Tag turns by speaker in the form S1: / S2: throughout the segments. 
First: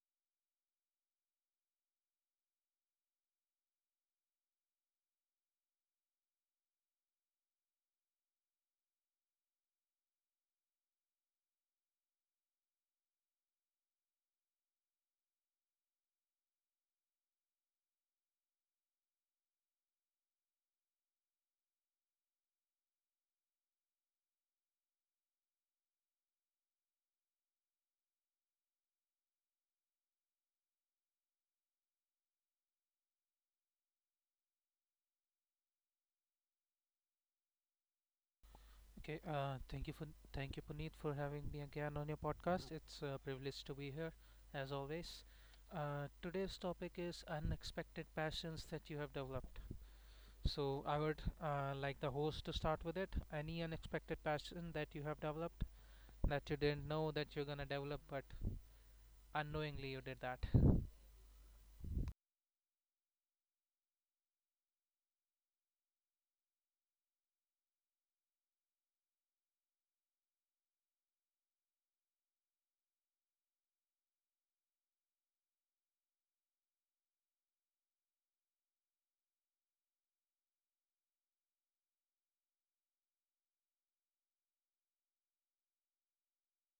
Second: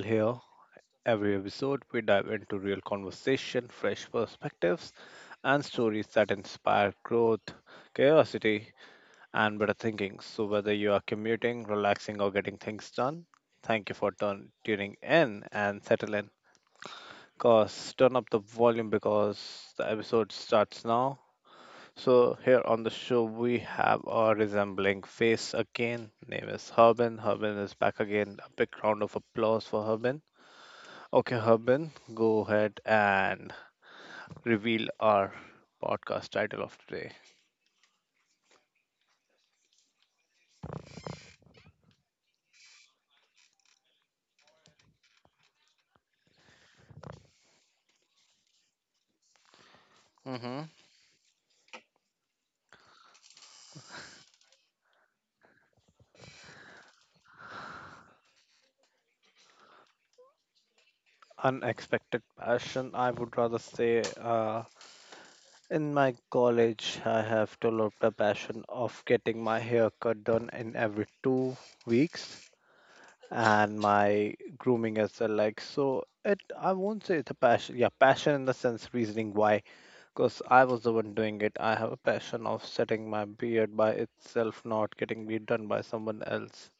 S1: here. Every episode, we dive into real conversation, fresh perspectives, and stories that inspire growth, curiosity, and better thinking. So, whether you are commuting, relaxing, or getting things done, thank you for tuning in and settle in. Cause turn up the volume because the episode starts now. So, here on the show, we have our resembling face again. Name is Harbin. Harbin is back again. A big round of applause for Harbin. Okay, Harbin, go ahead and reveal our podcast title of today.
S2: Okay, thank you Puneet for having me again on your podcast. It's a privilege to be here, as always. Today's topic is unexpected passions that you have developed.
S1: Hmm.
S2: So I would like the host to start with it. Any unexpected passion that you have developed that you didn't know that you're gonna develop, but unknowingly you did that.
S1: Unexpected passion, I would rather say. In my college, I have developed a passion of getting my hair cut done in every 2 weeks, and my grooming as well. Like so, it I won't say it's a passion. Yeah, passion in the sense, reasoning why, because I was the one doing it. I have a passion of setting my beard by itself, not getting it done by someone else.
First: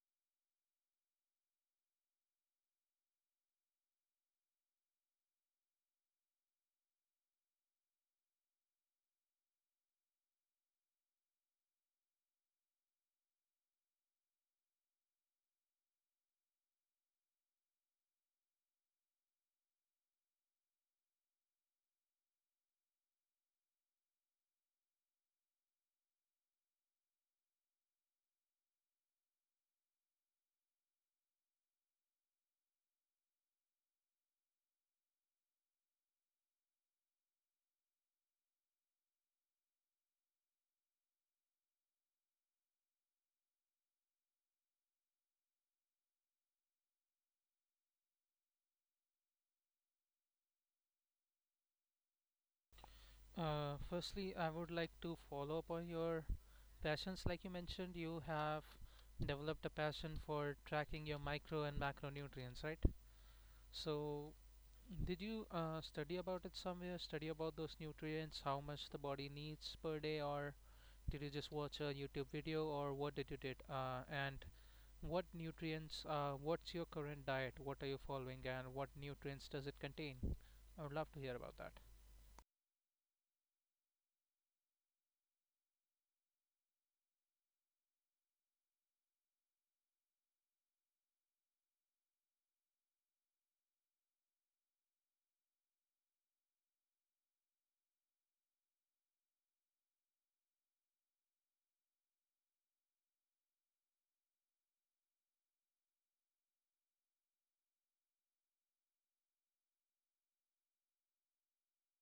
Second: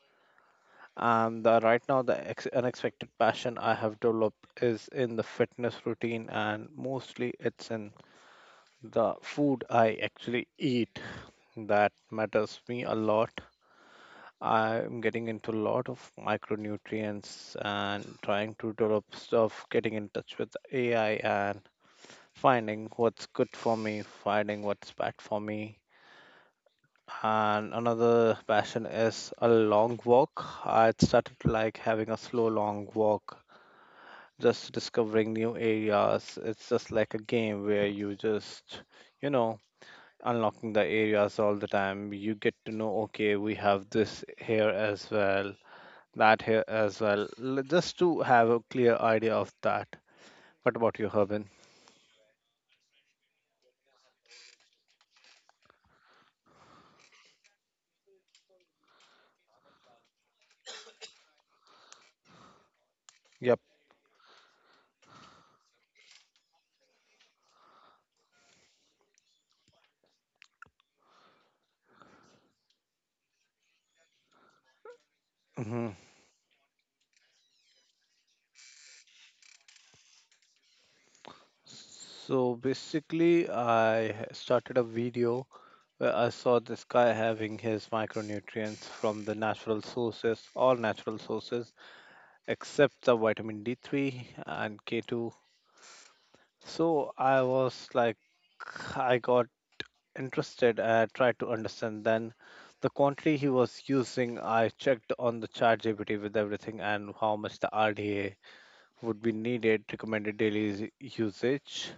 S1: And right now, the unexpected passion I have developed is in the fitness routine, and mostly it's in the food I actually eat that matters me a lot. I'm getting into a lot of micronutrients and trying to develop stuff, getting in touch with AI and finding what's good for me, finding what's bad for me. And another passion is a long walk. I started like having a slow long walk, just discovering new areas. It's just like a game where you just, you know, unlocking the areas all the time. You get to know, okay, we have this here as well, that here as well, just to have a clear idea of that. What about you, Harbin?
S2: Firstly, I would like to follow up on your passions. Like you mentioned, you have developed a passion for tracking your micro and macronutrients, right?
S1: Yep.
S2: So, did you study about it somewhere? Study about those nutrients, how much the body needs per day, or did you just watch a YouTube video, or what did you did? And what
S1: Hmm.
S2: nutrients? What's your current diet? What are you following, and what nutrients does it contain? I would love to hear about that.
S1: So basically, I started a video where I saw this guy having his micronutrients from the natural sources, all natural sources, except the vitamin D3 and K2. So I was like, I got interested. I tried to understand then the quantity he was using. I checked on the chat GPT with everything and how much the RDA would be needed, recommended daily usage.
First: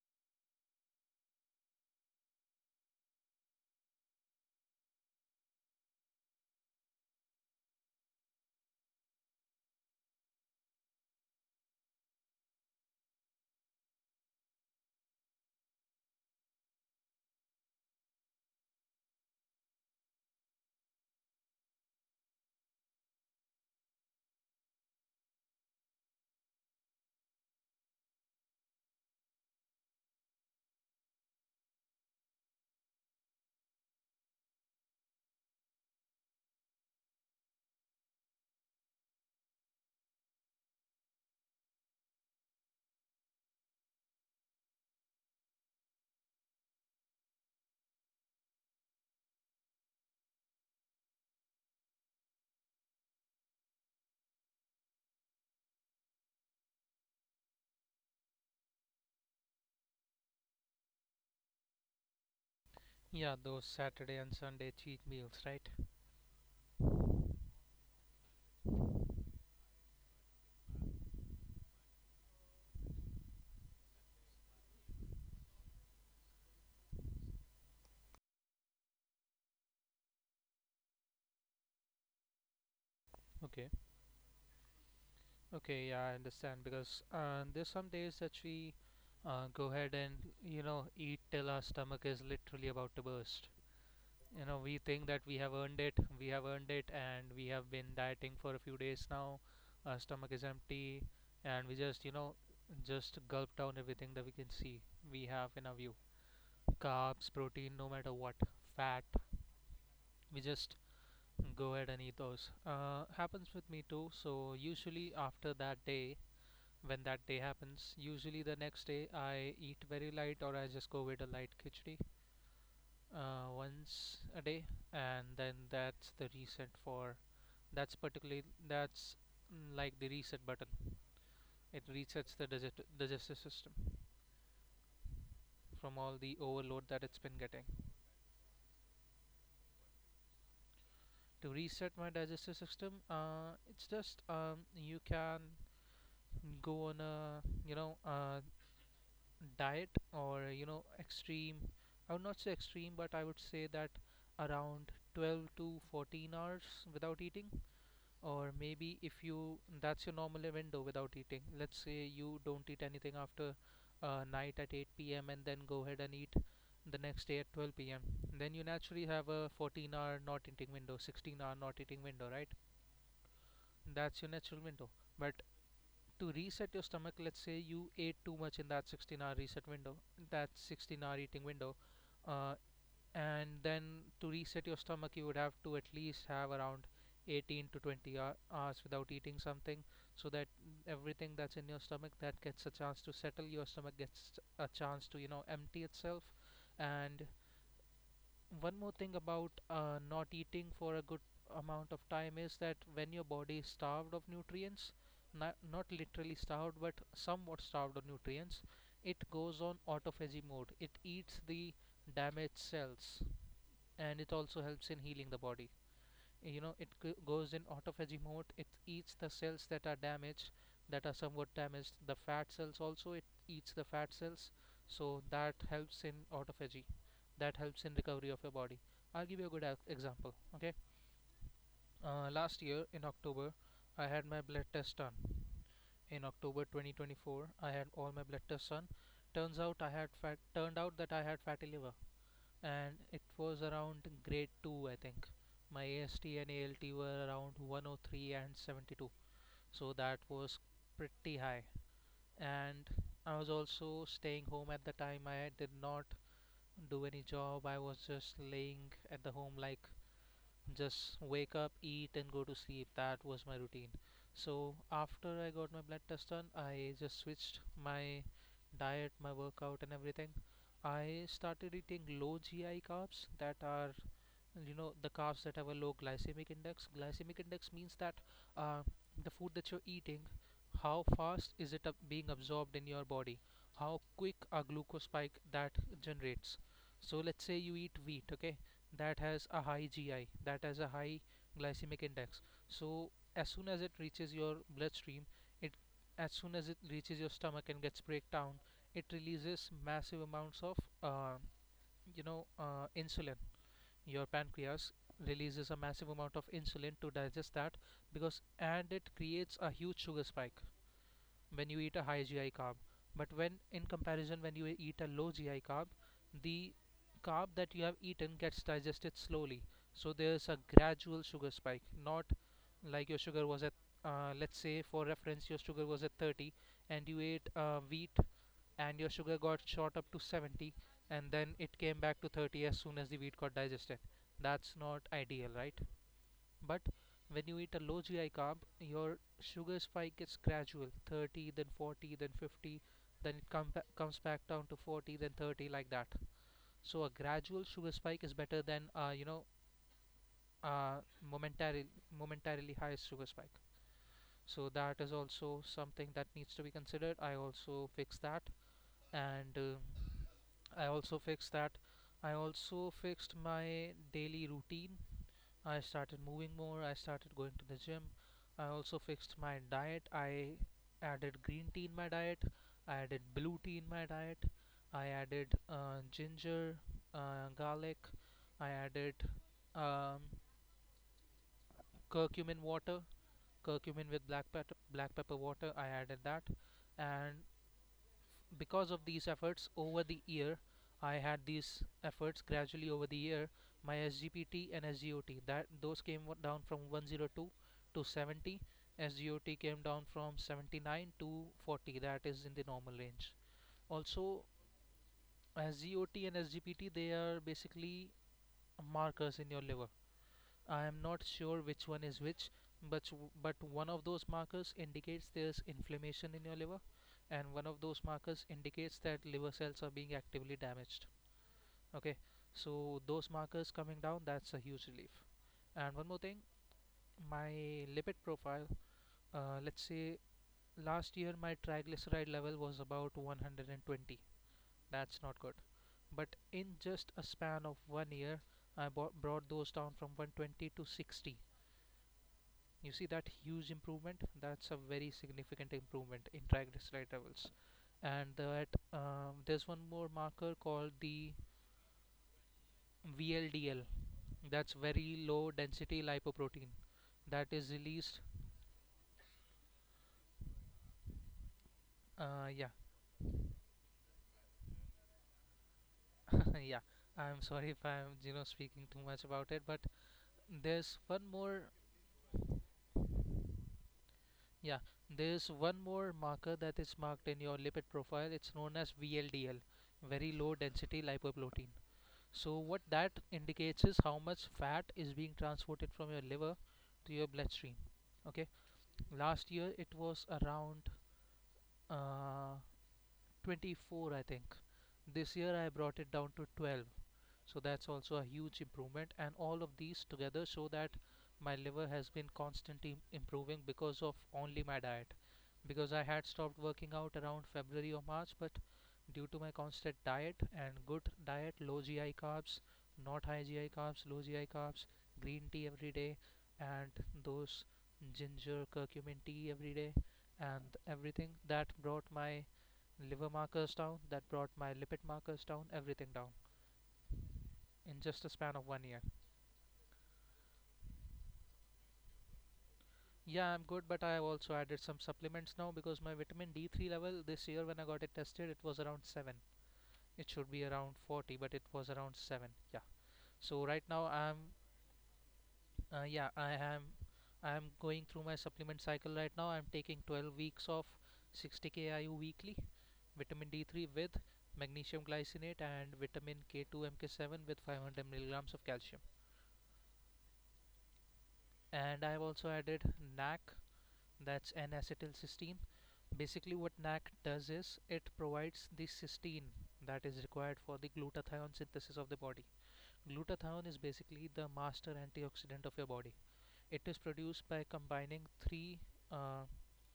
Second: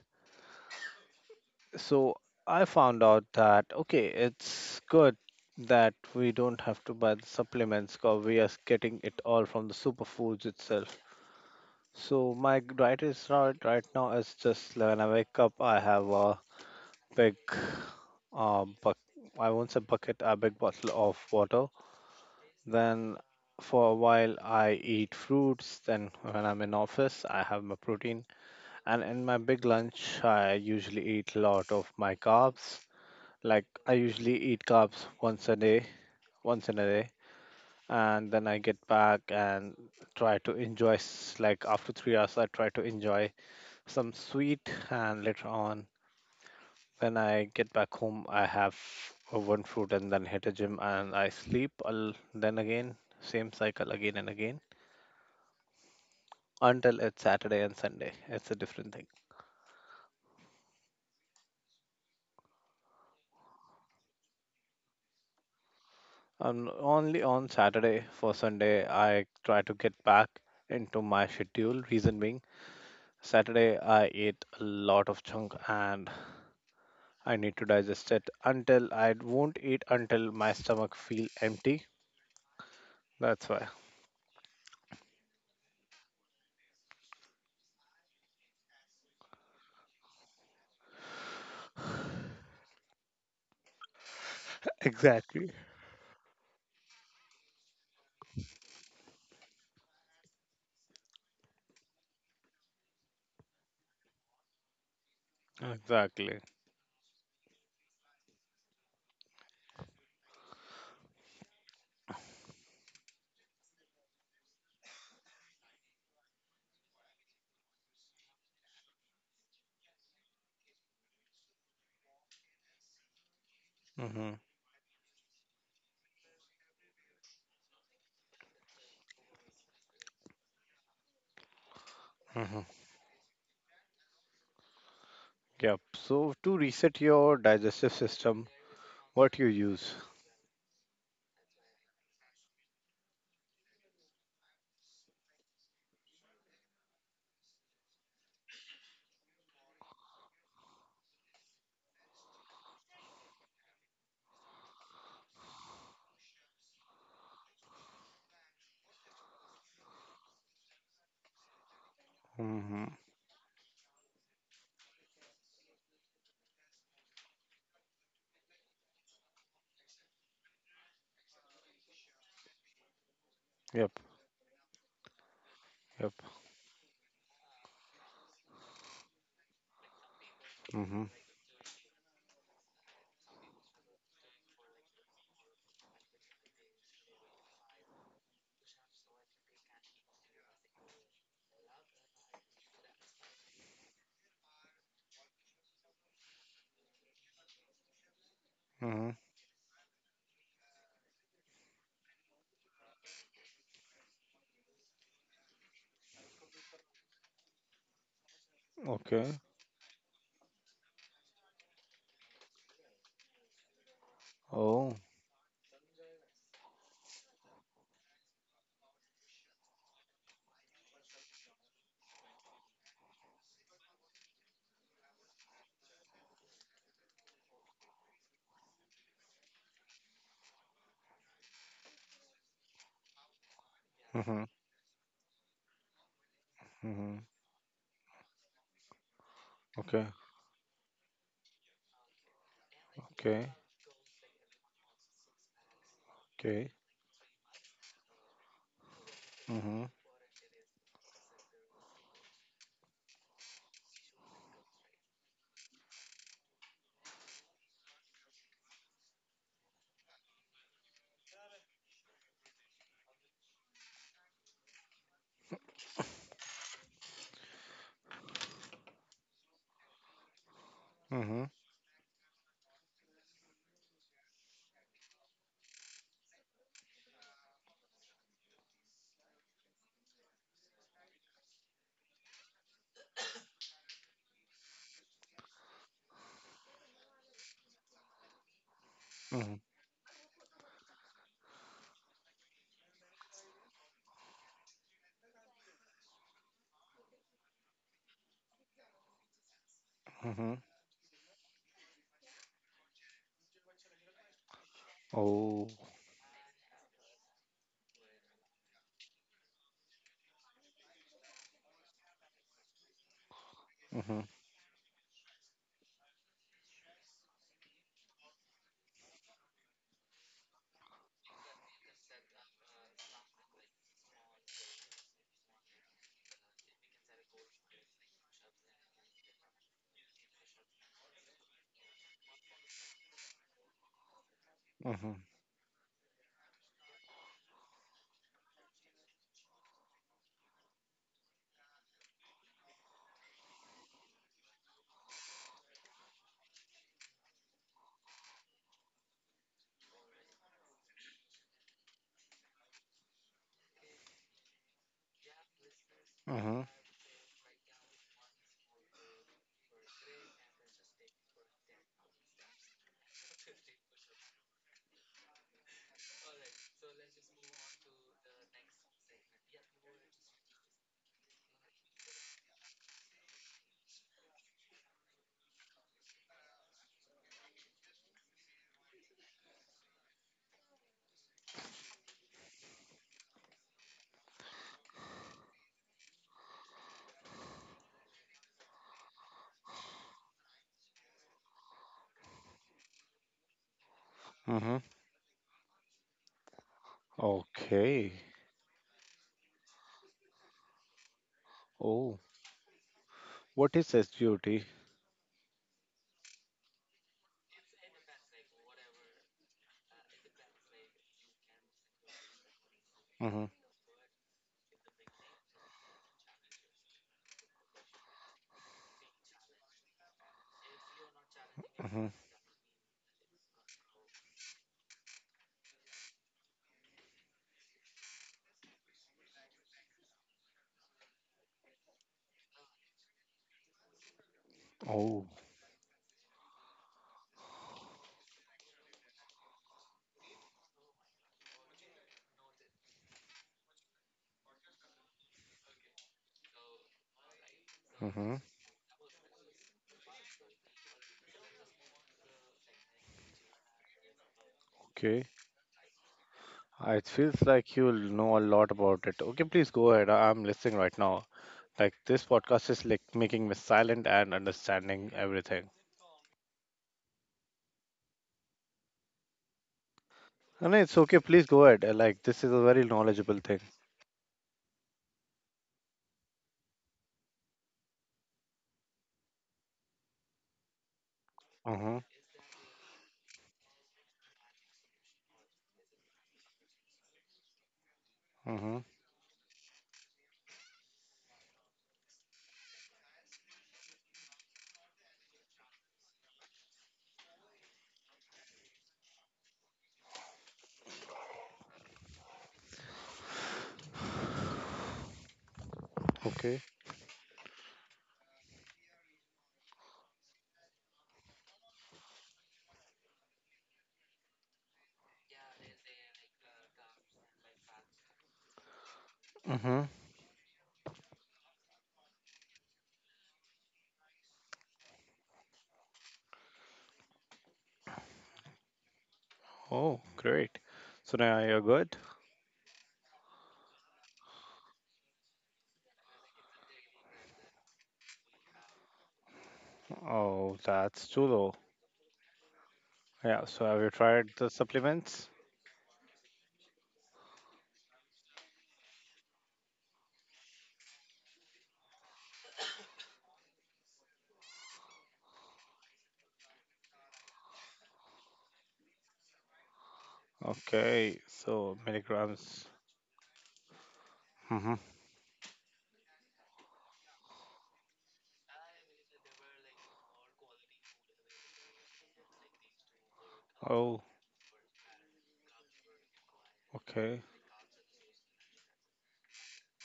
S1: So I found out that okay, it's good that we don't have to buy the supplements because we are getting it all from the superfoods itself. So my diet is right now is just like, when I wake up, I have a big, buck I won't say bucket, a big bottle of water. Then for a while, I eat fruits. Then when I'm in office, I have my protein. And in my big lunch, I usually eat a lot of my carbs. Like I usually eat carbs once a day, once in a day. And then I get back and try to like after 3 hours, I try to enjoy some sweet. And later on, when I get back home, I have one fruit and then hit a gym and I sleep. I'll, then again, same cycle again and again until it's Saturday and Sunday. It's a different thing.
S2: Yeah, those Saturday and Sunday cheat meals, right?
S1: Only on Saturday for Sunday, I try to get back into my schedule. Reason being, Saturday I ate a lot of junk and I need to digest it until, I won't eat until my stomach feel empty. That's why.
S2: Okay. Okay, yeah, I understand because there's some days that we go ahead and eat till our stomach is literally about to burst. We think that we
S1: Exactly.
S2: have earned it, and we have been dieting for a few days now. Our stomach is empty, and we just you know just gulp down everything that we can see we have in our view.
S1: Exactly.
S2: Carbs, protein, no matter what, fat, we just go ahead and eat those. Happens with me too. So usually after that day, when that day happens, usually the next day I eat very light, or I just go with a light khichdi, once
S1: Mm-hmm.
S2: a day, and then that's, like the reset button. It resets the digestive system
S1: Yep.
S2: from all the
S1: So to
S2: overload
S1: reset
S2: that it's been
S1: your
S2: getting.
S1: digestive system, what you use?
S2: To reset my digestive system, it's just you can go on a you know uh, diet, or extreme. I would not say extreme, but I would say that around 12 to 14 hours without eating. Or maybe if you that's your normal window without eating. Let's say you don't eat
S1: Mm-hmm.
S2: anything after night at 8 p.m., and then go ahead and eat the next day at 12 p.m. Then you naturally have a 14-hour not eating window, 16-hour not eating window, right?
S1: Yep.
S2: That's your natural window. But
S1: Yep.
S2: to reset your stomach, let's say you ate too much in that 16-hour reset window, that 16
S1: Mm-hmm.
S2: hour eating window, uh, and then to reset your stomach you would have to at least have around 18 to 20 hours without eating something, so that everything that's in your stomach, that gets a chance to settle, your stomach gets a chance to empty itself. And one more thing
S1: Mm-hmm.
S2: about not eating for a good amount of time is that when your body is starved of nutrients, not literally starved but somewhat starved of nutrients, it
S1: Okay.
S2: goes on autophagy mode, it eats the damaged cells, and it also helps in
S1: Oh.
S2: healing the body. It goes in autophagy mode. It eats the cells that are damaged, that are somewhat damaged. The fat cells, also it eats the fat cells, so that helps in autophagy. That helps in recovery of your body. I'll give you a good example. Okay, last year in October, I had my
S1: Mm-hmm.
S2: blood test done. In October
S1: Mm-hmm.
S2: 2024, I had all my blood tests done. Turns out I had
S1: Okay.
S2: fat. Turned out that I had fatty liver, and it
S1: Okay.
S2: was around grade 2, I think. My AST and
S1: Okay.
S2: ALT were around 103 and 72,
S1: Mm-hmm.
S2: so that was pretty high. And I was also staying home at the time. I did not do any job. I was just laying at the home, like just wake up, eat, and go to sleep. That was my routine. So after I got my blood test done, I just switched my diet, my workout, and everything. I
S1: Mm-hmm.
S2: started eating low GI carbs that are, the carbs that have a low glycemic index. Glycemic index means that uh, the food that you're eating, how fast is it being absorbed in your body? How quick a glucose spike that generates? So let's say you eat wheat, okay? That has
S1: Mm-hmm.
S2: a high GI, that has a high glycemic index. So as soon as it reaches your bloodstream, it as soon as it reaches your stomach and gets break down, it releases massive amounts
S1: Mm-hmm.
S2: of uh, insulin. Your pancreas releases
S1: Oh.
S2: a massive amount of insulin to digest that, because and it creates a huge sugar spike when you eat a high GI carb. But when in
S1: Mm-hmm.
S2: comparison, when you eat a low GI carb, the carb that you have eaten gets digested slowly. So there's a gradual sugar spike, not like your sugar was at let's say for reference your sugar was at 30, and you ate wheat, and your sugar got shot up to 70, and then it came back to 30 as soon as the wheat got digested. That's not
S1: Mm-hmm.
S2: ideal, right? But when you eat a low GI carb, your sugar spike is gradual, 30, then 40, then 50, then it comes back down to 40, then 30, like that. So a gradual sugar spike is better than, uh, momentary, momentarily high sugar spike. So that is also something that needs to
S1: Mm-hmm.
S2: be considered. I also fixed that, and I also fixed that. I also fixed my daily routine. I started moving more, I started going to the gym. I also fixed my diet. I added green tea in my diet, I added blue tea in my diet, I added ginger, garlic, I added um, curcumin water, curcumin with black pepper water. I added that, and because of these efforts over the year I had these efforts gradually over the year. My SGPT
S1: Mm-hmm.
S2: and SGOT, that those came down from 102 to
S1: Okay.
S2: 70. SGOT came down from 79 to 40, that
S1: Oh.
S2: is in the normal range.
S1: What is
S2: Also,
S1: SGOT?
S2: SGOT and SGPT, they are basically markers in your liver. I am not sure which one is which, but
S1: Mm-hmm.
S2: one of those markers indicates there's inflammation in your liver, and one of those markers indicates that liver cells are being actively damaged.
S1: Mm-hmm.
S2: Okay, so those markers coming down, that's a huge relief. And one more thing, my lipid profile. Let's say last year my triglyceride level was about 120. That's
S1: Oh.
S2: not good. But in just a span of one year, I brought those down from 120 to 60. You see that huge improvement? That's a very significant improvement in triglyceride levels. And
S1: Mm-hmm.
S2: that there's one more marker called the VLDL. That's very
S1: Okay.
S2: low density lipoprotein.
S1: It
S2: That
S1: feels
S2: is
S1: like you
S2: released.
S1: know a lot about it. Okay, please go ahead. I'm listening right now. Like this
S2: Yeah,
S1: podcast is like making me silent and understanding everything.
S2: yeah. I'm sorry if I'm speaking too much about it, but
S1: And
S2: there's
S1: it's
S2: one
S1: okay. Please
S2: more.
S1: go ahead. Like this is a very knowledgeable thing.
S2: Yeah, there's one more marker that is marked in your lipid profile. It's known as VLDL, very low density lipoprotein.
S1: Mhm.
S2: So what that indicates is how much fat is being transported from your liver to your bloodstream. Okay,
S1: Mhm.
S2: last year it was around uh, 24, I think. This year I brought it down to 12, so that's also a huge improvement, and all of these together show that my liver has been constantly improving because of only my diet, because I had stopped
S1: Okay.
S2: working out around February or March. But due to my constant diet and good diet, low GI carbs, not high GI carbs, low GI carbs, green tea every day, and those ginger curcumin tea every day,
S1: Mhm.
S2: and everything, that brought my liver markers down, that brought my lipid markers down, everything down, in just a span of one year.
S1: Oh, great. So now you're good.
S2: Yeah, I'm good, but I also added some supplements now because my vitamin D3 level this year when I got it tested, it was around 7. It should be
S1: Oh,
S2: around
S1: that's too
S2: 40, but
S1: low.
S2: it was around 7. Yeah.
S1: Yeah.
S2: So
S1: So
S2: right
S1: have you
S2: now
S1: tried
S2: I'm,
S1: the supplements?
S2: yeah, I am going through my supplement cycle right now. I'm taking 12 weeks of 60 kIU weekly vitamin D3 with magnesium glycinate and vitamin K2 MK7 with 500 milligrams of calcium.
S1: Okay. So
S2: And I have also
S1: milligrams.
S2: added NAC, that's n
S1: Mhm.
S2: acetyl cysteine. Basically, what NAC does is it provides the cysteine that is required for the glutathione synthesis of the body. Glutathione is
S1: Oh.
S2: basically the master antioxidant of your body. It is
S1: Okay.
S2: produced by combining three uh,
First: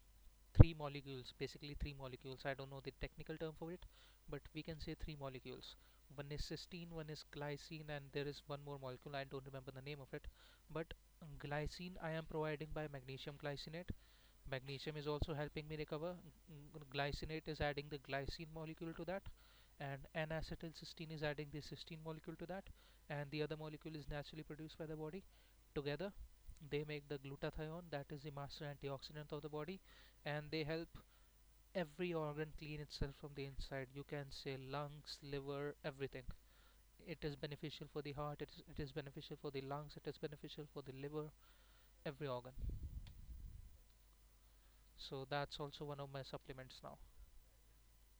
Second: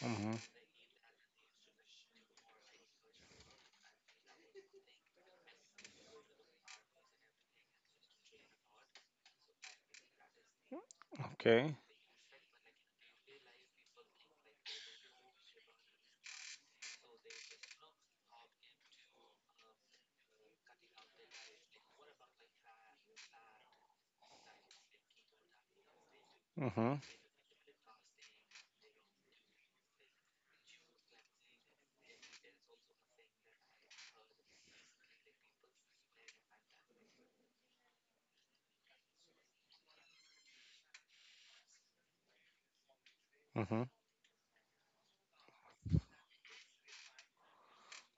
S1: Mhm.
S2: three molecules, basically three molecules. I don't know the technical term for it, but we can say three molecules. One is cysteine, one is glycine, and there is one more molecule. I don't remember the name of it, but
S1: Okay.
S2: glycine I am providing by magnesium glycinate. Magnesium is also helping me recover. Glycinate is adding the glycine molecule to that, and N-acetylcysteine is adding the cysteine molecule to that, and the other molecule is naturally produced by the body. Together, they
S1: Mhm.
S2: make the glutathione, that is the master antioxidant of the body, and they help every organ clean itself from the inside. You can say lungs, liver, everything. It is beneficial for the heart, it is beneficial for the lungs, it is beneficial for the liver, every organ.
S1: Mhm.
S2: So that's also one of my supplements now.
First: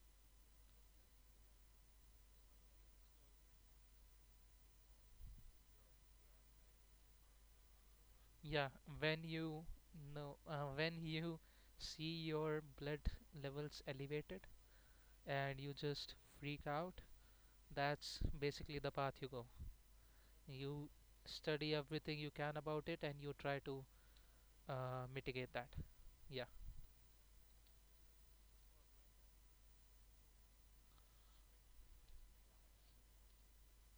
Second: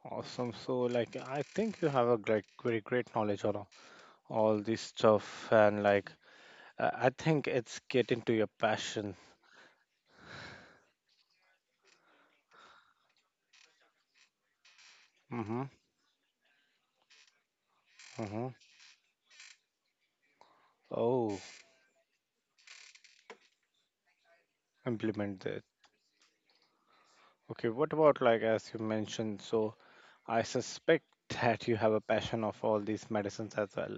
S1: Awesome. So, like, I think you have a great, very great knowledge on all this stuff, and like, I think it's get into
S2: Yeah,
S1: your
S2: when
S1: passion.
S2: you when you see your blood levels elevated and you
S1: Mm-hmm.
S2: just freak out, that's
S1: Mm-hmm.
S2: basically the path you go. You
S1: Oh,
S2: study everything you can about it and you try to mitigate
S1: implement
S2: that.
S1: that.
S2: Yeah.
S1: Okay, what about like as you mentioned, so I suspect that you have a passion of all these medicines as well.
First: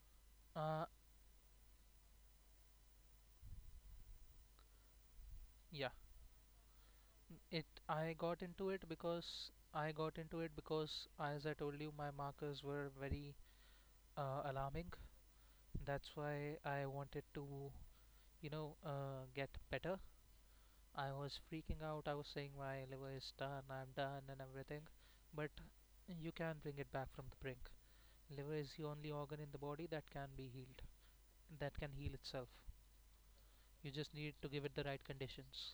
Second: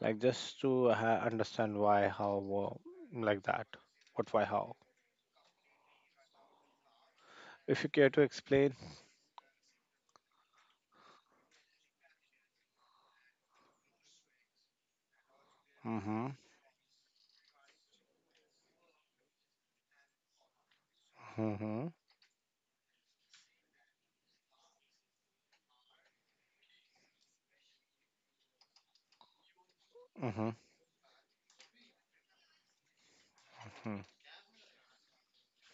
S1: Like just
S2: Uh,
S1: to ha understand why, how, like that. What, why, how.
S2: yeah. It.
S1: If you care to explain.
S2: I got into it because, as I told you, my markers were very alarming. That's
S1: Mm-hmm.
S2: why I wanted to, get better. I was freaking
S1: Mm-hmm.
S2: out. I was saying my liver is done, I'm done, and everything. But you can bring it back from the brink. Liver is the only organ in the body that can
S1: Mm-hmm.
S2: be healed, that can heal itself. You
S1: Hmm.
S2: just need to give it the right conditions.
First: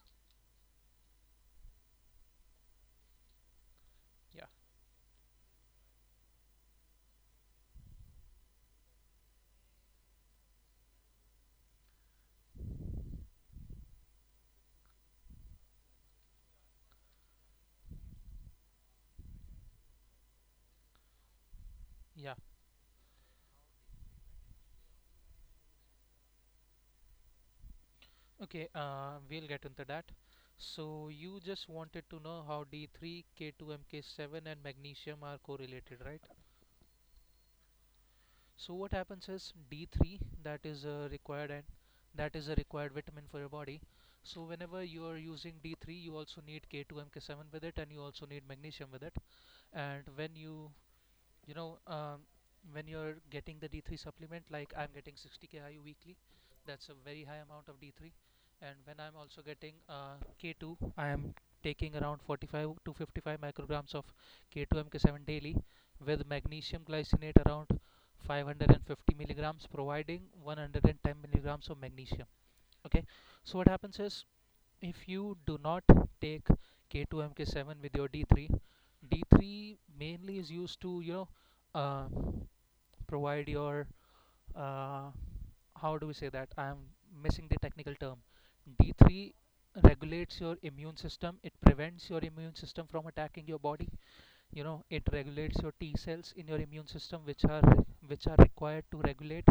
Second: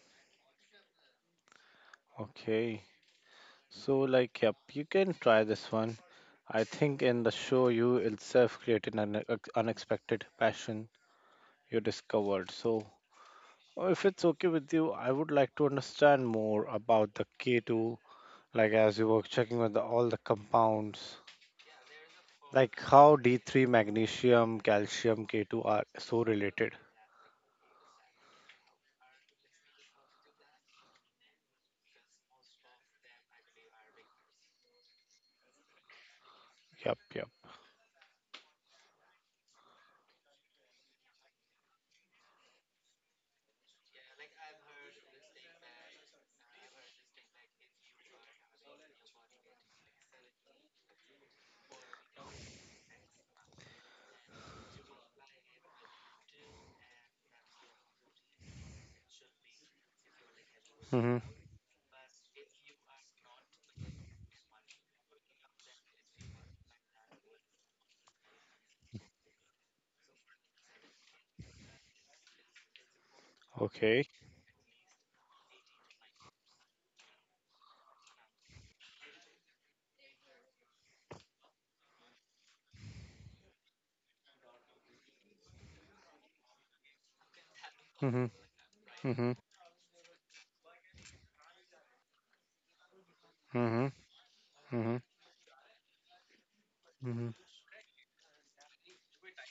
S1: Okay. So like,
S2: Yeah,
S1: yep, you can try this one. I think in the show you itself created an unexpected passion you discovered. So, if it's okay with you, I would like to understand more about the K2, like as you were checking with all the compounds,
S2: yeah.
S1: like how D3, magnesium, calcium, K2 are so related.
S2: Okay, we'll get into that. So, you just wanted to know how D3, K2, MK7, and magnesium are correlated, right?
S1: Yep, yep.
S2: So what happens is D3 that is required, and that is a required vitamin for your body. So whenever you are using D3, you also need K2 MK7 with it, and you also need magnesium with it. And you know um, when you're getting the d3 supplement, like I'm getting 60 kIU weekly, that's a very high amount of d3. And when I'm also getting k2, I
S1: Mm-hmm.
S2: am taking around 45 to 55 micrograms of k2 mk7 daily, with magnesium glycinate around 550 milligrams providing 110 milligrams of magnesium. Okay, so what happens
S1: Okay.
S2: is, if you do not take K2MK7 with your D3, D3 mainly is used to, uh, provide your, uh, how do we say that? I am missing the technical term.
S1: Mm-hmm. Mm-hmm.
S2: D3 regulates your immune system. It prevents your immune system from attacking your
S1: Mm-hmm.
S2: body. You know,
S1: Mm-hmm.
S2: it regulates your T cells in your immune system,
S1: Mm-hmm.
S2: which are required to regulate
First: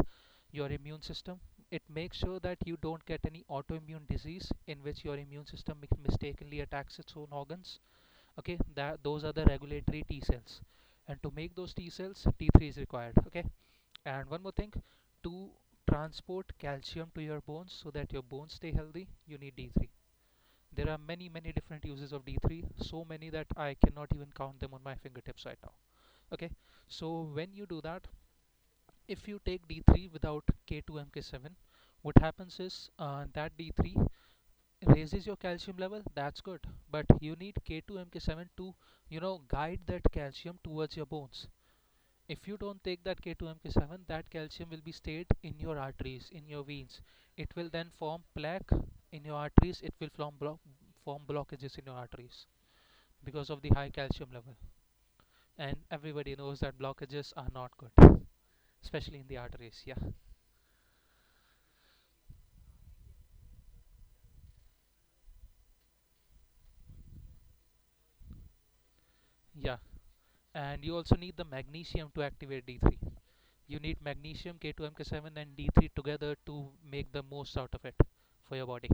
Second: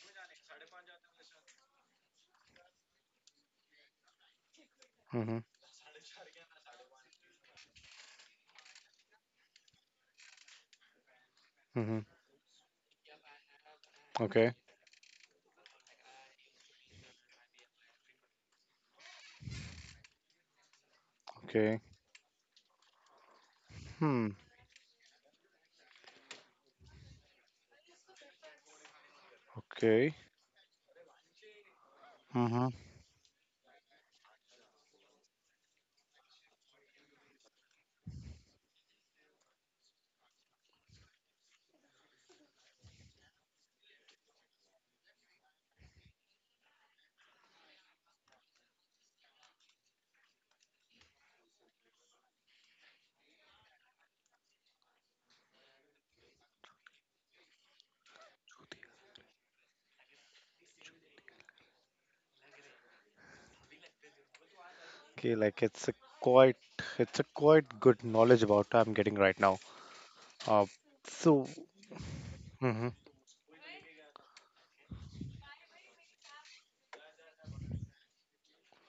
S2: your immune system. It makes sure that you don't get any autoimmune disease in which your
S1: Mm-hmm.
S2: immune system mistakenly attacks its own organs. Okay, that those are the regulatory T cells, and to make those T
S1: Mm-hmm.
S2: cells, t3 is required. Okay, and one more
S1: Okay.
S2: thing: to transport calcium to your bones so that your bones stay healthy, you need d3. There are many, many
S1: Okay.
S2: different uses of d3, so many that I cannot even
S1: Hmm.
S2: count them on my fingertips right now. Okay, so when you do that, if you take d3
S1: Okay.
S2: without k2 mk7, what happens
S1: Mm-hmm.
S2: is that d3 raises your calcium level. That's good, but you need k2 mk7 to guide that calcium towards your bones. If you don't take that k2 mk7, that calcium will be stayed in your arteries, in your veins. It will then form plaque in your arteries. It will form blockages in your arteries because of the high calcium level. And everybody knows that blockages are not good, especially in the arteries. Yeah,
S1: Okay. Like quite, it's a quite good knowledge about I'm getting right now.
S2: yeah.
S1: Uh.
S2: And you also need the
S1: So.
S2: magnesium to activate
S1: Mm-hmm.
S2: D3. You need magnesium, K2MK7, and D3 together to make the most out of it for your body.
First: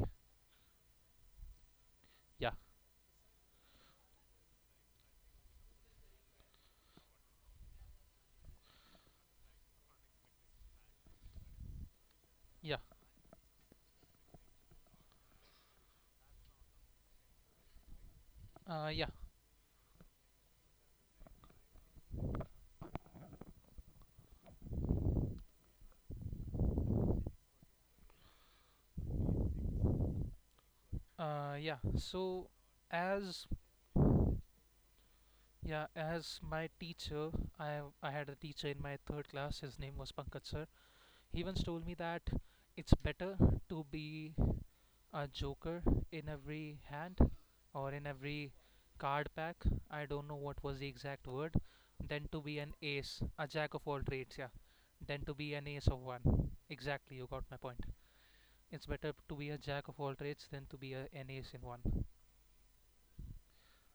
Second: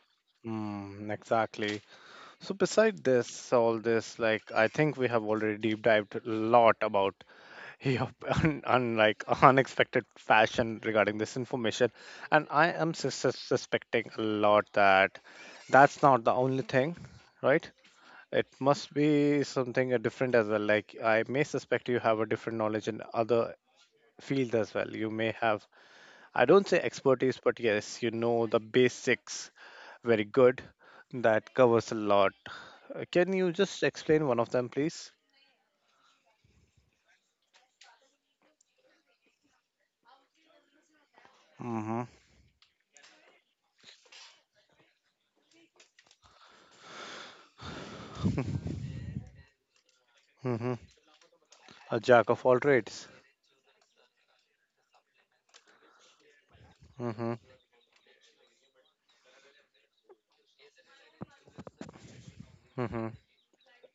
S1: Mm, exactly.
S2: Yeah,
S1: So beside this, all this, like I think we have already deep dived a lot about your like unexpected fashion regarding this information, and I
S2: yeah,
S1: am suspecting a lot that that's not the only thing, right? It must
S2: yeah,
S1: be something different as well. Like I may suspect you have a different knowledge in other field as well. You may have, I don't say expertise, but yes, you know the basics very good. That
S2: yeah.
S1: covers a lot.
S2: So,
S1: Can
S2: as
S1: you just explain one of them, please?
S2: yeah, as my teacher — I had a teacher in my third class. His name was Pankaj sir. He once told me
S1: Mm-hmm.
S2: that it's better to be a joker in every hand, or in every card pack. I don't know what
S1: Mm-hmm.
S2: was the exact word.
S1: A jack
S2: Then to
S1: of all
S2: be an
S1: trades.
S2: ace — a jack of all trades, yeah. Then to be an ace of one. Exactly, you
S1: Mm-hmm.
S2: got my point. It's better to be a jack of all trades than to be a, an ace in one.
S1: Mm-hmm.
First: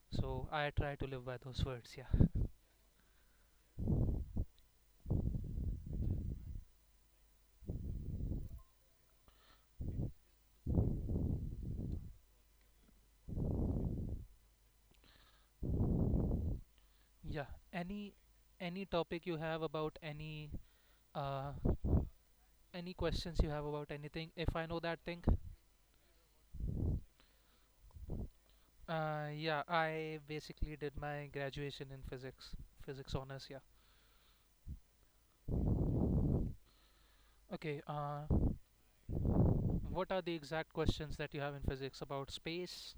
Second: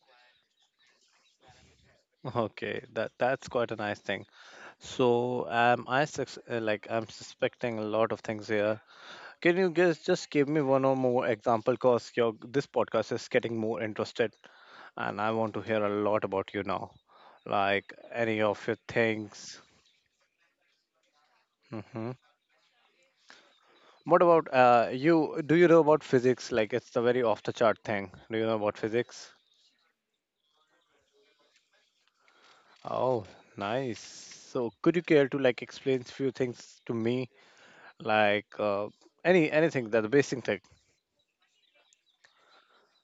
S2: So I try to live by those words, yeah.
S1: Okay, that's quite a nice thing. So, I like I'm suspecting a lot of things here. Can you guys just give me one or more example? Cause your this podcast is getting more interested, and I want to hear a lot about you now.
S2: Yeah.
S1: Like
S2: Any
S1: any of your
S2: any topic you
S1: things.
S2: have about uh
S1: Mm-hmm.
S2: any questions you have about
S1: What
S2: anything,
S1: about
S2: if I know that thing.
S1: you? Do you know about physics? Like it's a very off the chart thing. Do you know about physics?
S2: Yeah, I basically did my graduation in physics, physics
S1: Oh,
S2: honors. Yeah.
S1: nice. So could you care to like explain few things to me?
S2: Okay.
S1: Like anything that the
S2: What are the
S1: basic thing.
S2: exact questions that you have in physics about space,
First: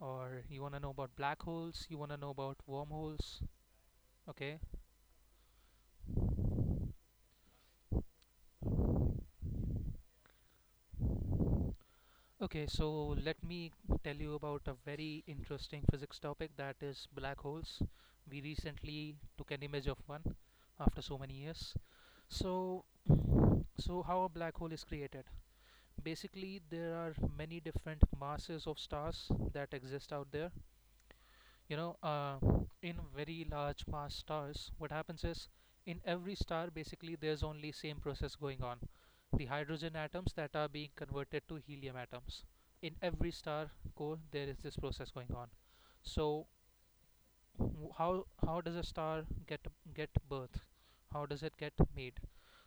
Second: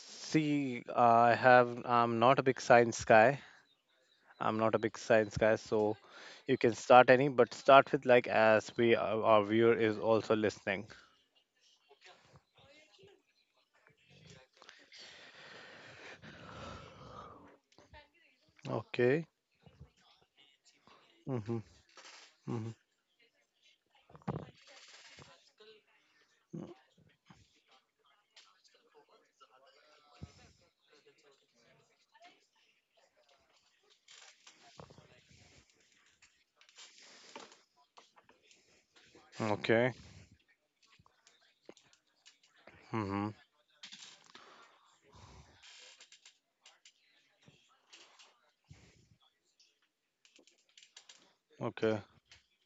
S2: or you wanna know about black holes? You wanna
S1: I'm
S2: know
S1: not a
S2: about
S1: big science guy.
S2: wormholes? Okay.
S1: I'm not a big science guy, so you can start any, but start with like as we our viewer is also listening.
S2: Okay. So let me tell you about a very interesting physics topic, that is black holes. We recently
S1: Okay.
S2: took an image of one after so many
S1: Mm-hmm.
S2: years.
S1: Mm-hmm.
S2: So, how a black hole is created? Basically there are many different masses of stars that exist out there. you know uh, in very large mass stars, what happens is, in every star basically, there's only same process going on — the
S1: Okay.
S2: hydrogen atoms that are being converted to helium atoms. In
S1: Mm-hmm.
S2: every star core there is this process going on. So, how does a star get get birth, how does it get
S1: Okay.
S2: made?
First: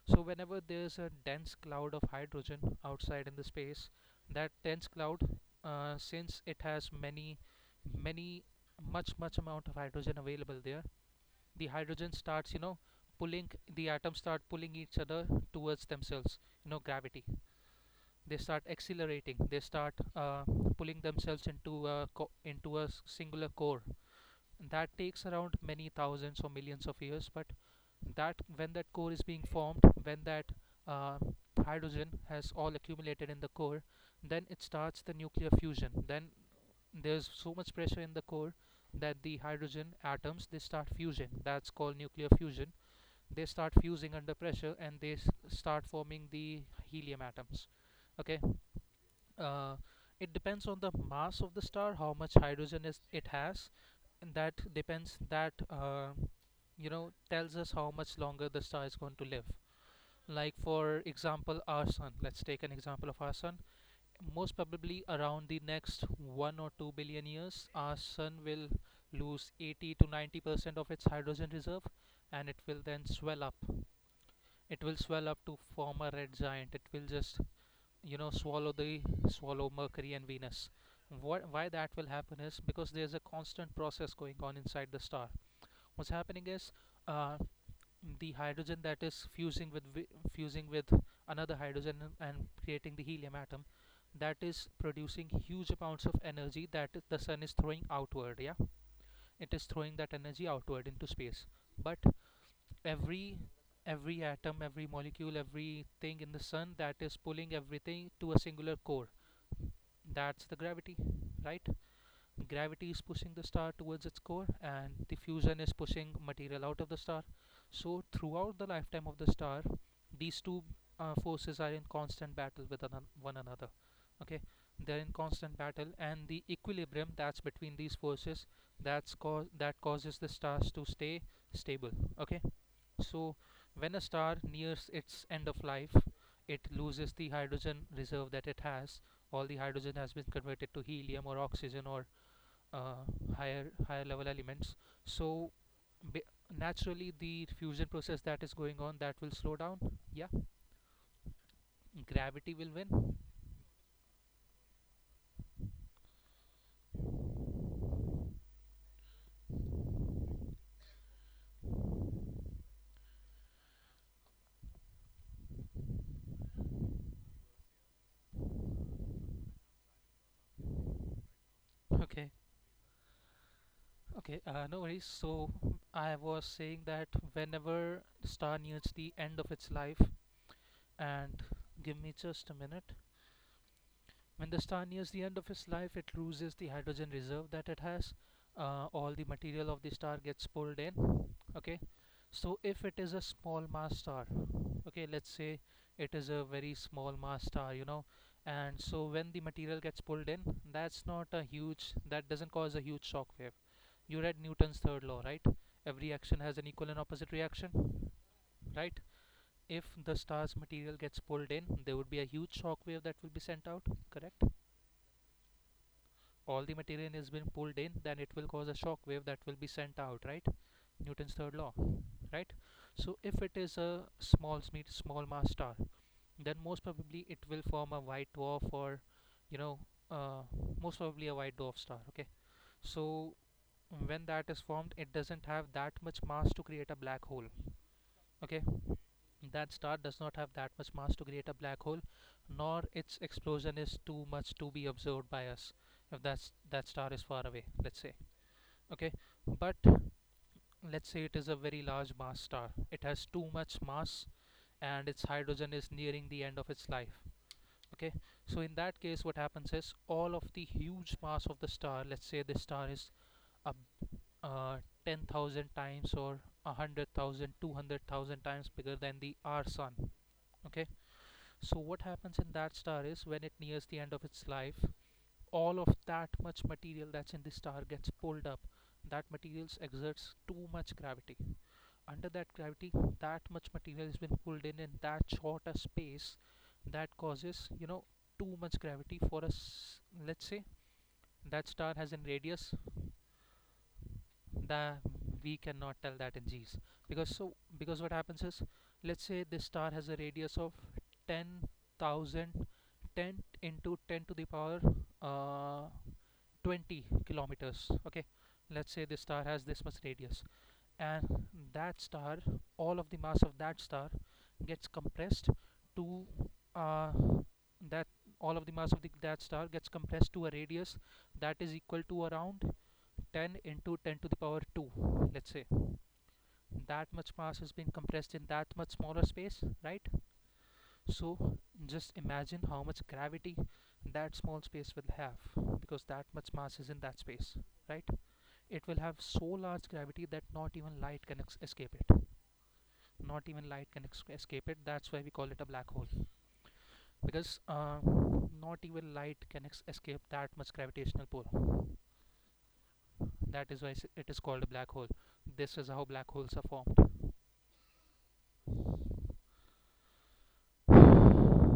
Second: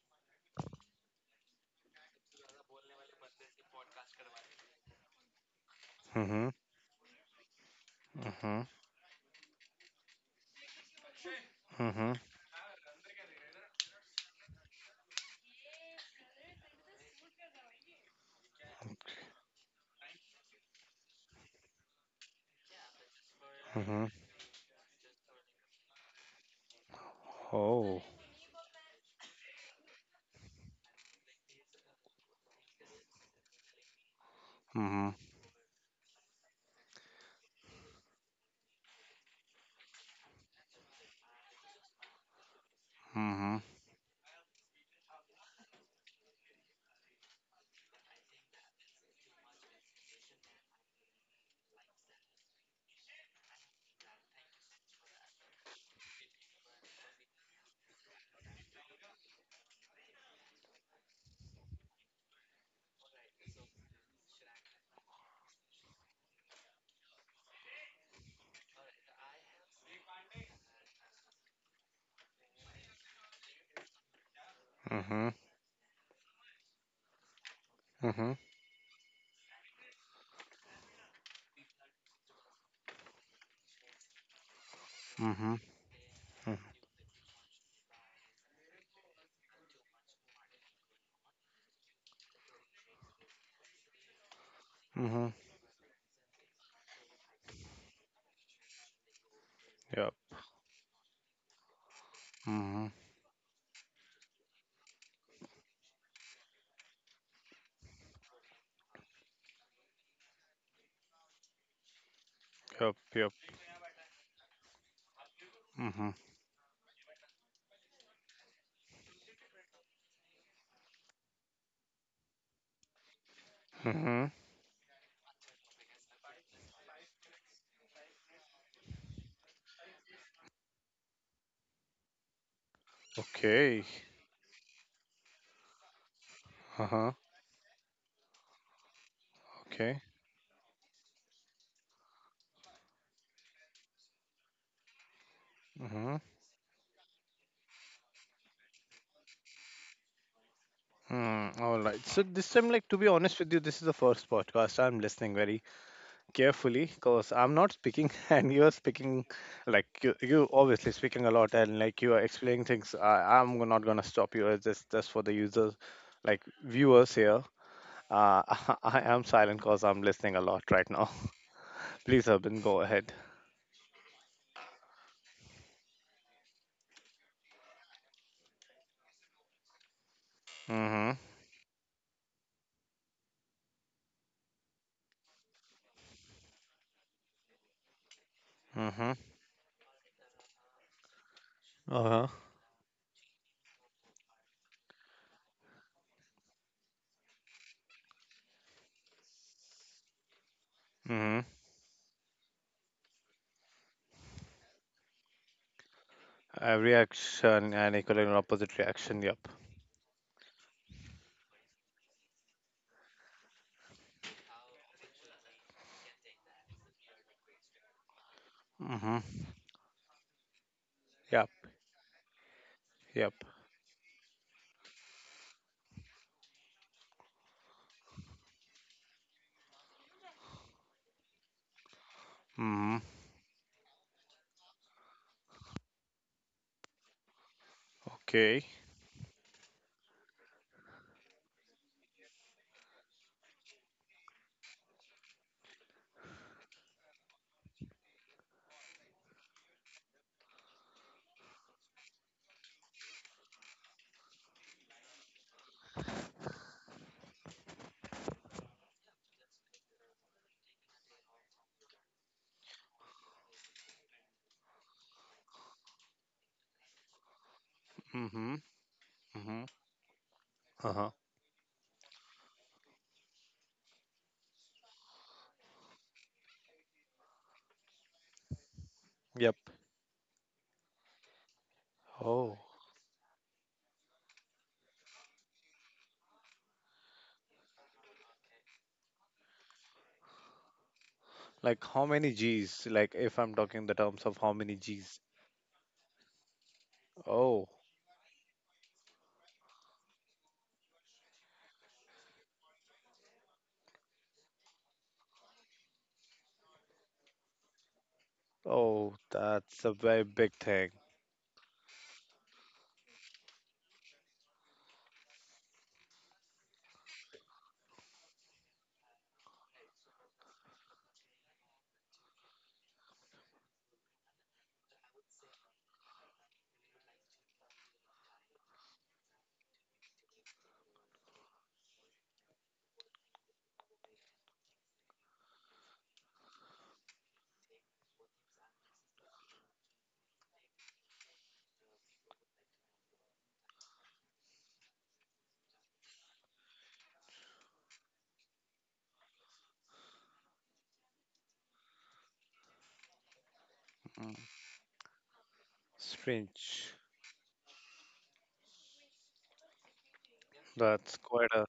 S2: So whenever there's a dense cloud of hydrogen outside in the space, that dense cloud, since
S1: Mm-hmm.
S2: it has many much amount of hydrogen available there, the hydrogen
S1: Mm-hmm.
S2: starts, pulling — the atoms start pulling each other towards themselves, you know, gravity. They start accelerating, they start pulling themselves into a singular core.
S1: Mm-hmm.
S2: That takes around many thousands or millions of years. But
S1: Oh.
S2: that when that core is being formed, when that uh, hydrogen has all accumulated in the core, then it starts
S1: Mm-hmm.
S2: the nuclear fusion. Then there's so much pressure in the core that the hydrogen atoms, they start fusing — that's called nuclear fusion. They
S1: Mm-hmm.
S2: start fusing under pressure, and they start forming the helium atoms. Okay. uh, it depends on the mass of the star, how much hydrogen is it has, and that depends. That, tells us how much longer the star is going to live. Like, for example, our sun. Let's take an example of our sun. Most probably around the next 1 or 2 billion years, our sun will lose 80 to 90% of its hydrogen reserve, and it will then swell up. It will swell
S1: Mm-hmm.
S2: up to form a red giant. It will just,
S1: Mm-hmm.
S2: swallow the, swallow Mercury and Venus. What, why that will happen is because there's a constant process going on inside the star.
S1: Mm-hmm.
S2: What's happening is, uh, the hydrogen that is fusing with another hydrogen and creating the helium atom, that is producing
S1: Mm-hmm.
S2: huge amounts of energy that the sun is throwing outward. Yeah, it is throwing that
S1: Yep.
S2: energy outward into space. But
S1: Mm-hmm.
S2: every every atom, every molecule, everything in the sun, that is pulling everything to a singular core — that's the gravity, right? Gravity is
S1: Yep.
S2: pushing
S1: Yep.
S2: the star towards its core, and the fusion is pushing
S1: Mm-hmm.
S2: material out of the star. So, throughout the lifetime of the star, these two forces are in constant battle with one another.
S1: Mm-hmm.
S2: Okay, they're in constant battle, and the equilibrium that's between these forces, that causes the stars to stay stable. Okay, so,
S1: Okay.
S2: when a star nears its end of life, it loses
S1: Uh-huh.
S2: the hydrogen reserve that it has. All the hydrogen
S1: Okay.
S2: has been converted to helium or oxygen or uh, higher level elements. So,
S1: Mm-hmm.
S2: ba- naturally, the fusion process that is going on, that will slow down. Yeah,
S1: Mm, all right. So
S2: gravity
S1: this
S2: will
S1: time,
S2: win.
S1: like, to be honest with you, this is the first podcast. I'm listening very carefully because I'm not speaking, and you're speaking, like you obviously speaking a lot, and like you are explaining things. I'm not gonna stop you. Just for the users, like viewers here. Uh, I am silent because I'm listening a lot right now.
S2: Okay,
S1: Please, Urban, go ahead.
S2: okay, no worries. So I was saying that whenever the star nears the end of its life,
S1: Mm-hmm.
S2: and, give me just a minute. When the star nears the end of its life, it loses the hydrogen reserve that it has. All
S1: Mm-hmm.
S2: the material of the star gets pulled in. Okay,
S1: Uh-huh.
S2: so if it is a small mass star — okay, let's say it is a very small mass star, and so when the material gets pulled in, that's not a
S1: Mm-hmm.
S2: huge, that doesn't cause a huge shock wave. You read Newton's third law, right? Every action has an
S1: A
S2: equal and opposite
S1: reaction and
S2: reaction,
S1: equal and opposite
S2: right?
S1: reaction. Yep.
S2: If the star's material gets pulled in, there would be a huge shock wave that will be sent out, correct? All the material has been pulled in, then it will cause a shock wave that
S1: Mm-hmm.
S2: will be sent out, right? Newton's third
S1: Yep.
S2: law, right? So
S1: Yep.
S2: if it is a small mass star, then most probably it will form a white dwarf, or, you know uh, most probably a white dwarf star. Okay,
S1: Mm-hmm.
S2: so when that is formed, it doesn't have that much mass to create a black hole. Okay,
S1: Okay.
S2: that star does not have that much mass to create a black hole, nor its explosion is too much to be observed by us if that star is far away, let's say. Okay, but let's say it is a very large mass star. It has too much mass, and its hydrogen is nearing the end of its life. Okay, so in that case, what happens is all of the huge mass of the star, let's say the star is a, uh, 10,000 times or a hundred thousand, 200,000
S1: Mm-hmm.
S2: times bigger than the our
S1: Mm-hmm.
S2: sun. Okay,
S1: Uh-huh.
S2: so what happens in that star is when it nears the end of its life, all of that much material that's in the star gets pulled up. That
S1: Yep.
S2: material exerts too much gravity. Under that
S1: Oh.
S2: gravity, that much material has been pulled in that short a space that causes too much gravity for us. Let's say that
S1: Like
S2: star
S1: how
S2: has a
S1: many
S2: radius
S1: G's? Like if I'm talking the terms of how many
S2: that
S1: G's.
S2: we cannot tell that in g's, because so
S1: Oh.
S2: because what happens is, let's say this star has a radius of 10,010 into 10 to the power uh, 20 kilometers. Okay, let's say this
S1: Oh,
S2: star has this
S1: that's
S2: much
S1: a very
S2: radius,
S1: big thing.
S2: and that star all of the mass of that star gets compressed to uh, that all of the mass of that star gets compressed to a radius that is equal to around 10 into 10 to the power 2, let's say. That much mass has been compressed in that much smaller space, right? So just imagine how much gravity that small space will have, because that much mass is in that space, right? It will have so large gravity that not even light can escape it. Not even light can escape it. That's why we call it a black hole, because not even light can escape that much gravitational pull. That is why it is
S1: Mm.
S2: called a black hole. This is how black holes are
S1: Strange. That's quite
S2: formed.
S1: a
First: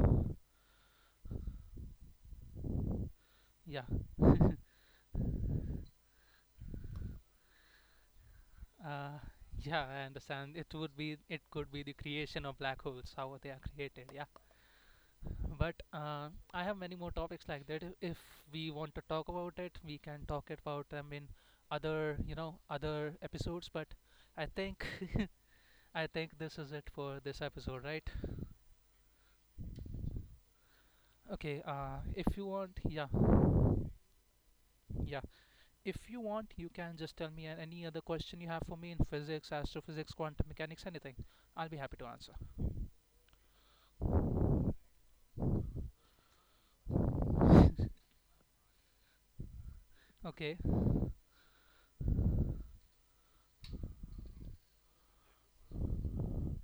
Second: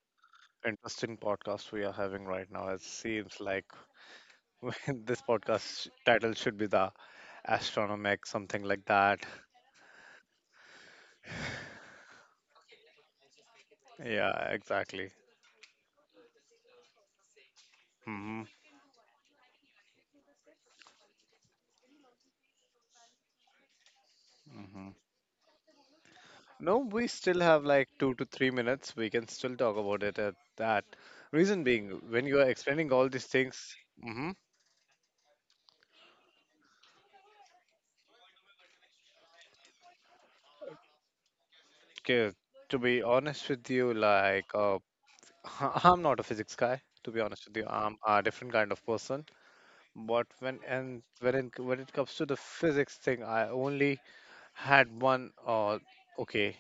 S1: interesting podcast we are having right now. It seems like
S2: Yeah.
S1: this podcast title should be the Astronomic, something like
S2: uh,
S1: that.
S2: yeah, I understand, it could be the creation of black holes, how they are created. Yeah.
S1: Yeah, exactly.
S2: But I have many more topics like that. If
S1: Hmm.
S2: we want to talk about it, we can talk about them in other you know other episodes, but i think
S1: Hmm.
S2: I think this is
S1: No,
S2: it
S1: we
S2: for this
S1: still have
S2: episode,
S1: like
S2: right?
S1: 2 to 3 minutes. We can still talk about it at that.
S2: Okay,
S1: Reason being, when
S2: if
S1: you
S2: you
S1: are
S2: want,
S1: explaining
S2: yeah,
S1: all these things, mm-hmm,
S2: yeah. If you want, you can just tell me any other question you have for me in physics, astrophysics, quantum mechanics, anything. I'll be happy to answer.
S1: okay, to be honest with you, like I'm not a physics guy. To be honest with you, I'm a different kind of person. But
S2: Okay,
S1: when it comes to the physics thing, I only had one. Okay.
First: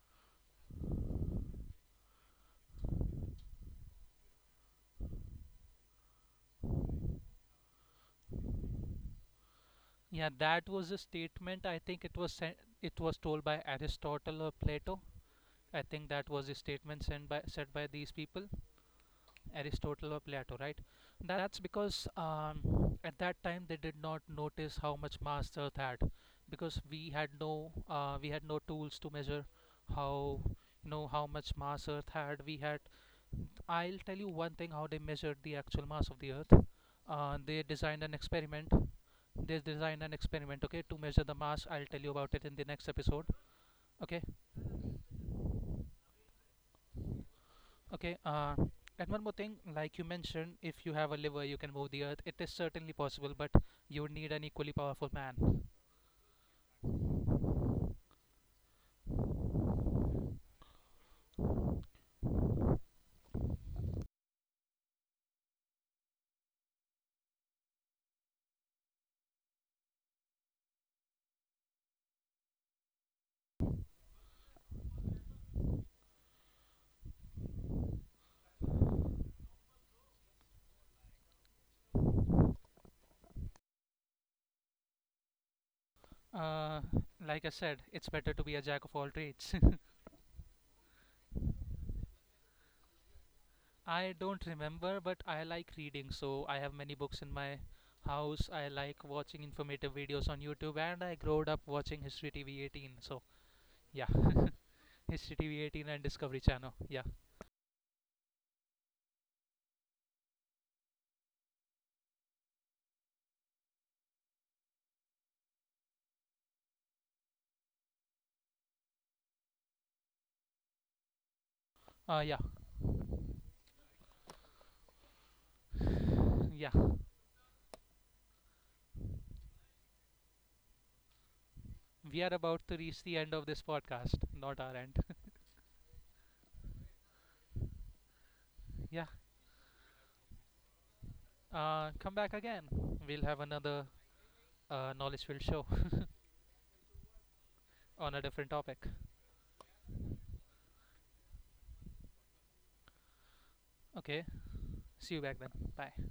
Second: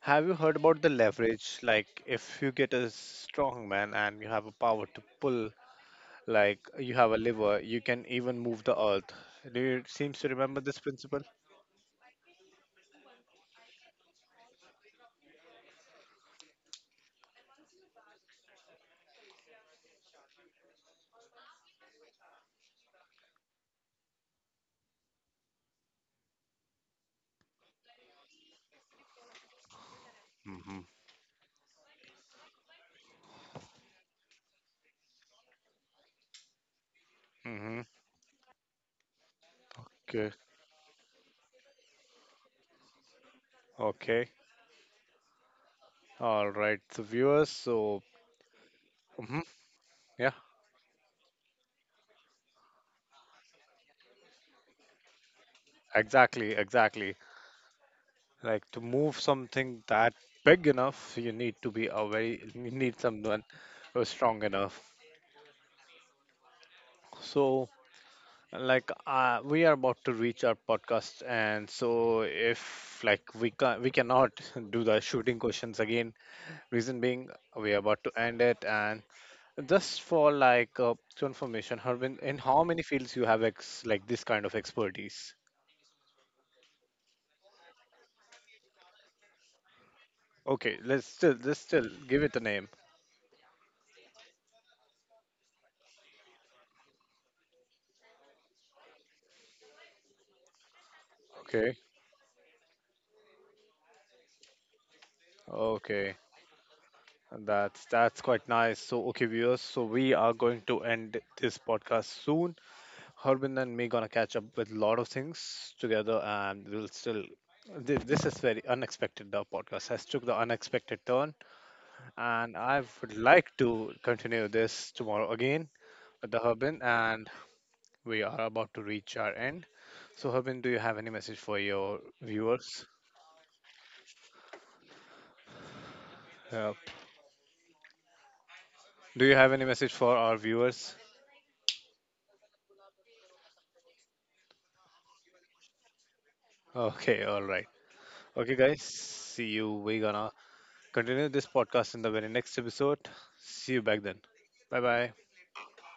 S1: Have you heard about the leverage? Like, if you get a strong man and you have a power to pull, like you have a lever, you can even move the earth. Do you seems to
S2: yeah,
S1: remember
S2: that
S1: this
S2: was a
S1: principle?
S2: statement. I think it was told by Aristotle or Plato. I think that was a statement sent by said by these people. Aristotle or Plato, right? That's because at that time they did not notice how much mass the Earth had, because we had no tools to measure how you
S1: Mm-hmm.
S2: know how much mass Earth had. We had I'll tell you one thing, how they measured the actual mass of the Earth. They
S1: Mm-hmm.
S2: designed an experiment. They designed an
S1: Okay.
S2: experiment, okay, to measure the mass. I'll tell you about it in the next episode, okay?
S1: Okay. All right. So, viewers, so,
S2: Okay, and one more
S1: hmm
S2: thing, like you
S1: yeah,
S2: mentioned, if you have a liver, you can move the earth. It is certainly possible, but you would need an equally powerful man.
S1: exactly, exactly. Like to move something that big enough, you need to be a very, you need someone who's strong enough. So, like, we are about to reach our podcast, and so if like we can, we cannot do the shooting questions again. Reason being, we are about to end it, and just for like to information, Harbin, in how many fields you have ex like this kind of expertise?
S2: Uh, like I said, it's better to be a jack of all trades.
S1: Okay, let's still give it a name.
S2: I don't remember, but I like reading, so I have many books in my house. I like watching informative videos on YouTube, and I grew up
S1: Okay,
S2: watching History TV 18. So yeah, History TV 18 and
S1: okay.
S2: Discovery Channel. Yeah,
S1: That's quite nice. So okay, viewers. So we are going to end this podcast soon. Harbin and me gonna catch up with a lot of things together, and we'll still. This is very unexpected. The podcast has took the unexpected turn,
S2: yeah,
S1: and I would like to continue this tomorrow again with the
S2: yeah.
S1: Harbin, and we are about to reach our end. So Harbin, do you have any message for your
S2: We are about to
S1: viewers?
S2: reach the end of this podcast, not our end.
S1: Uh,
S2: Yeah.
S1: do you have any message for our viewers?
S2: Come back again. We'll have another knowledge field show
S1: Okay, all right.
S2: on a different
S1: Okay,
S2: topic.
S1: guys. See you. We're gonna continue this podcast in the very next episode. See you back
S2: Okay,
S1: then. Bye
S2: see you
S1: bye.
S2: back then. Bye.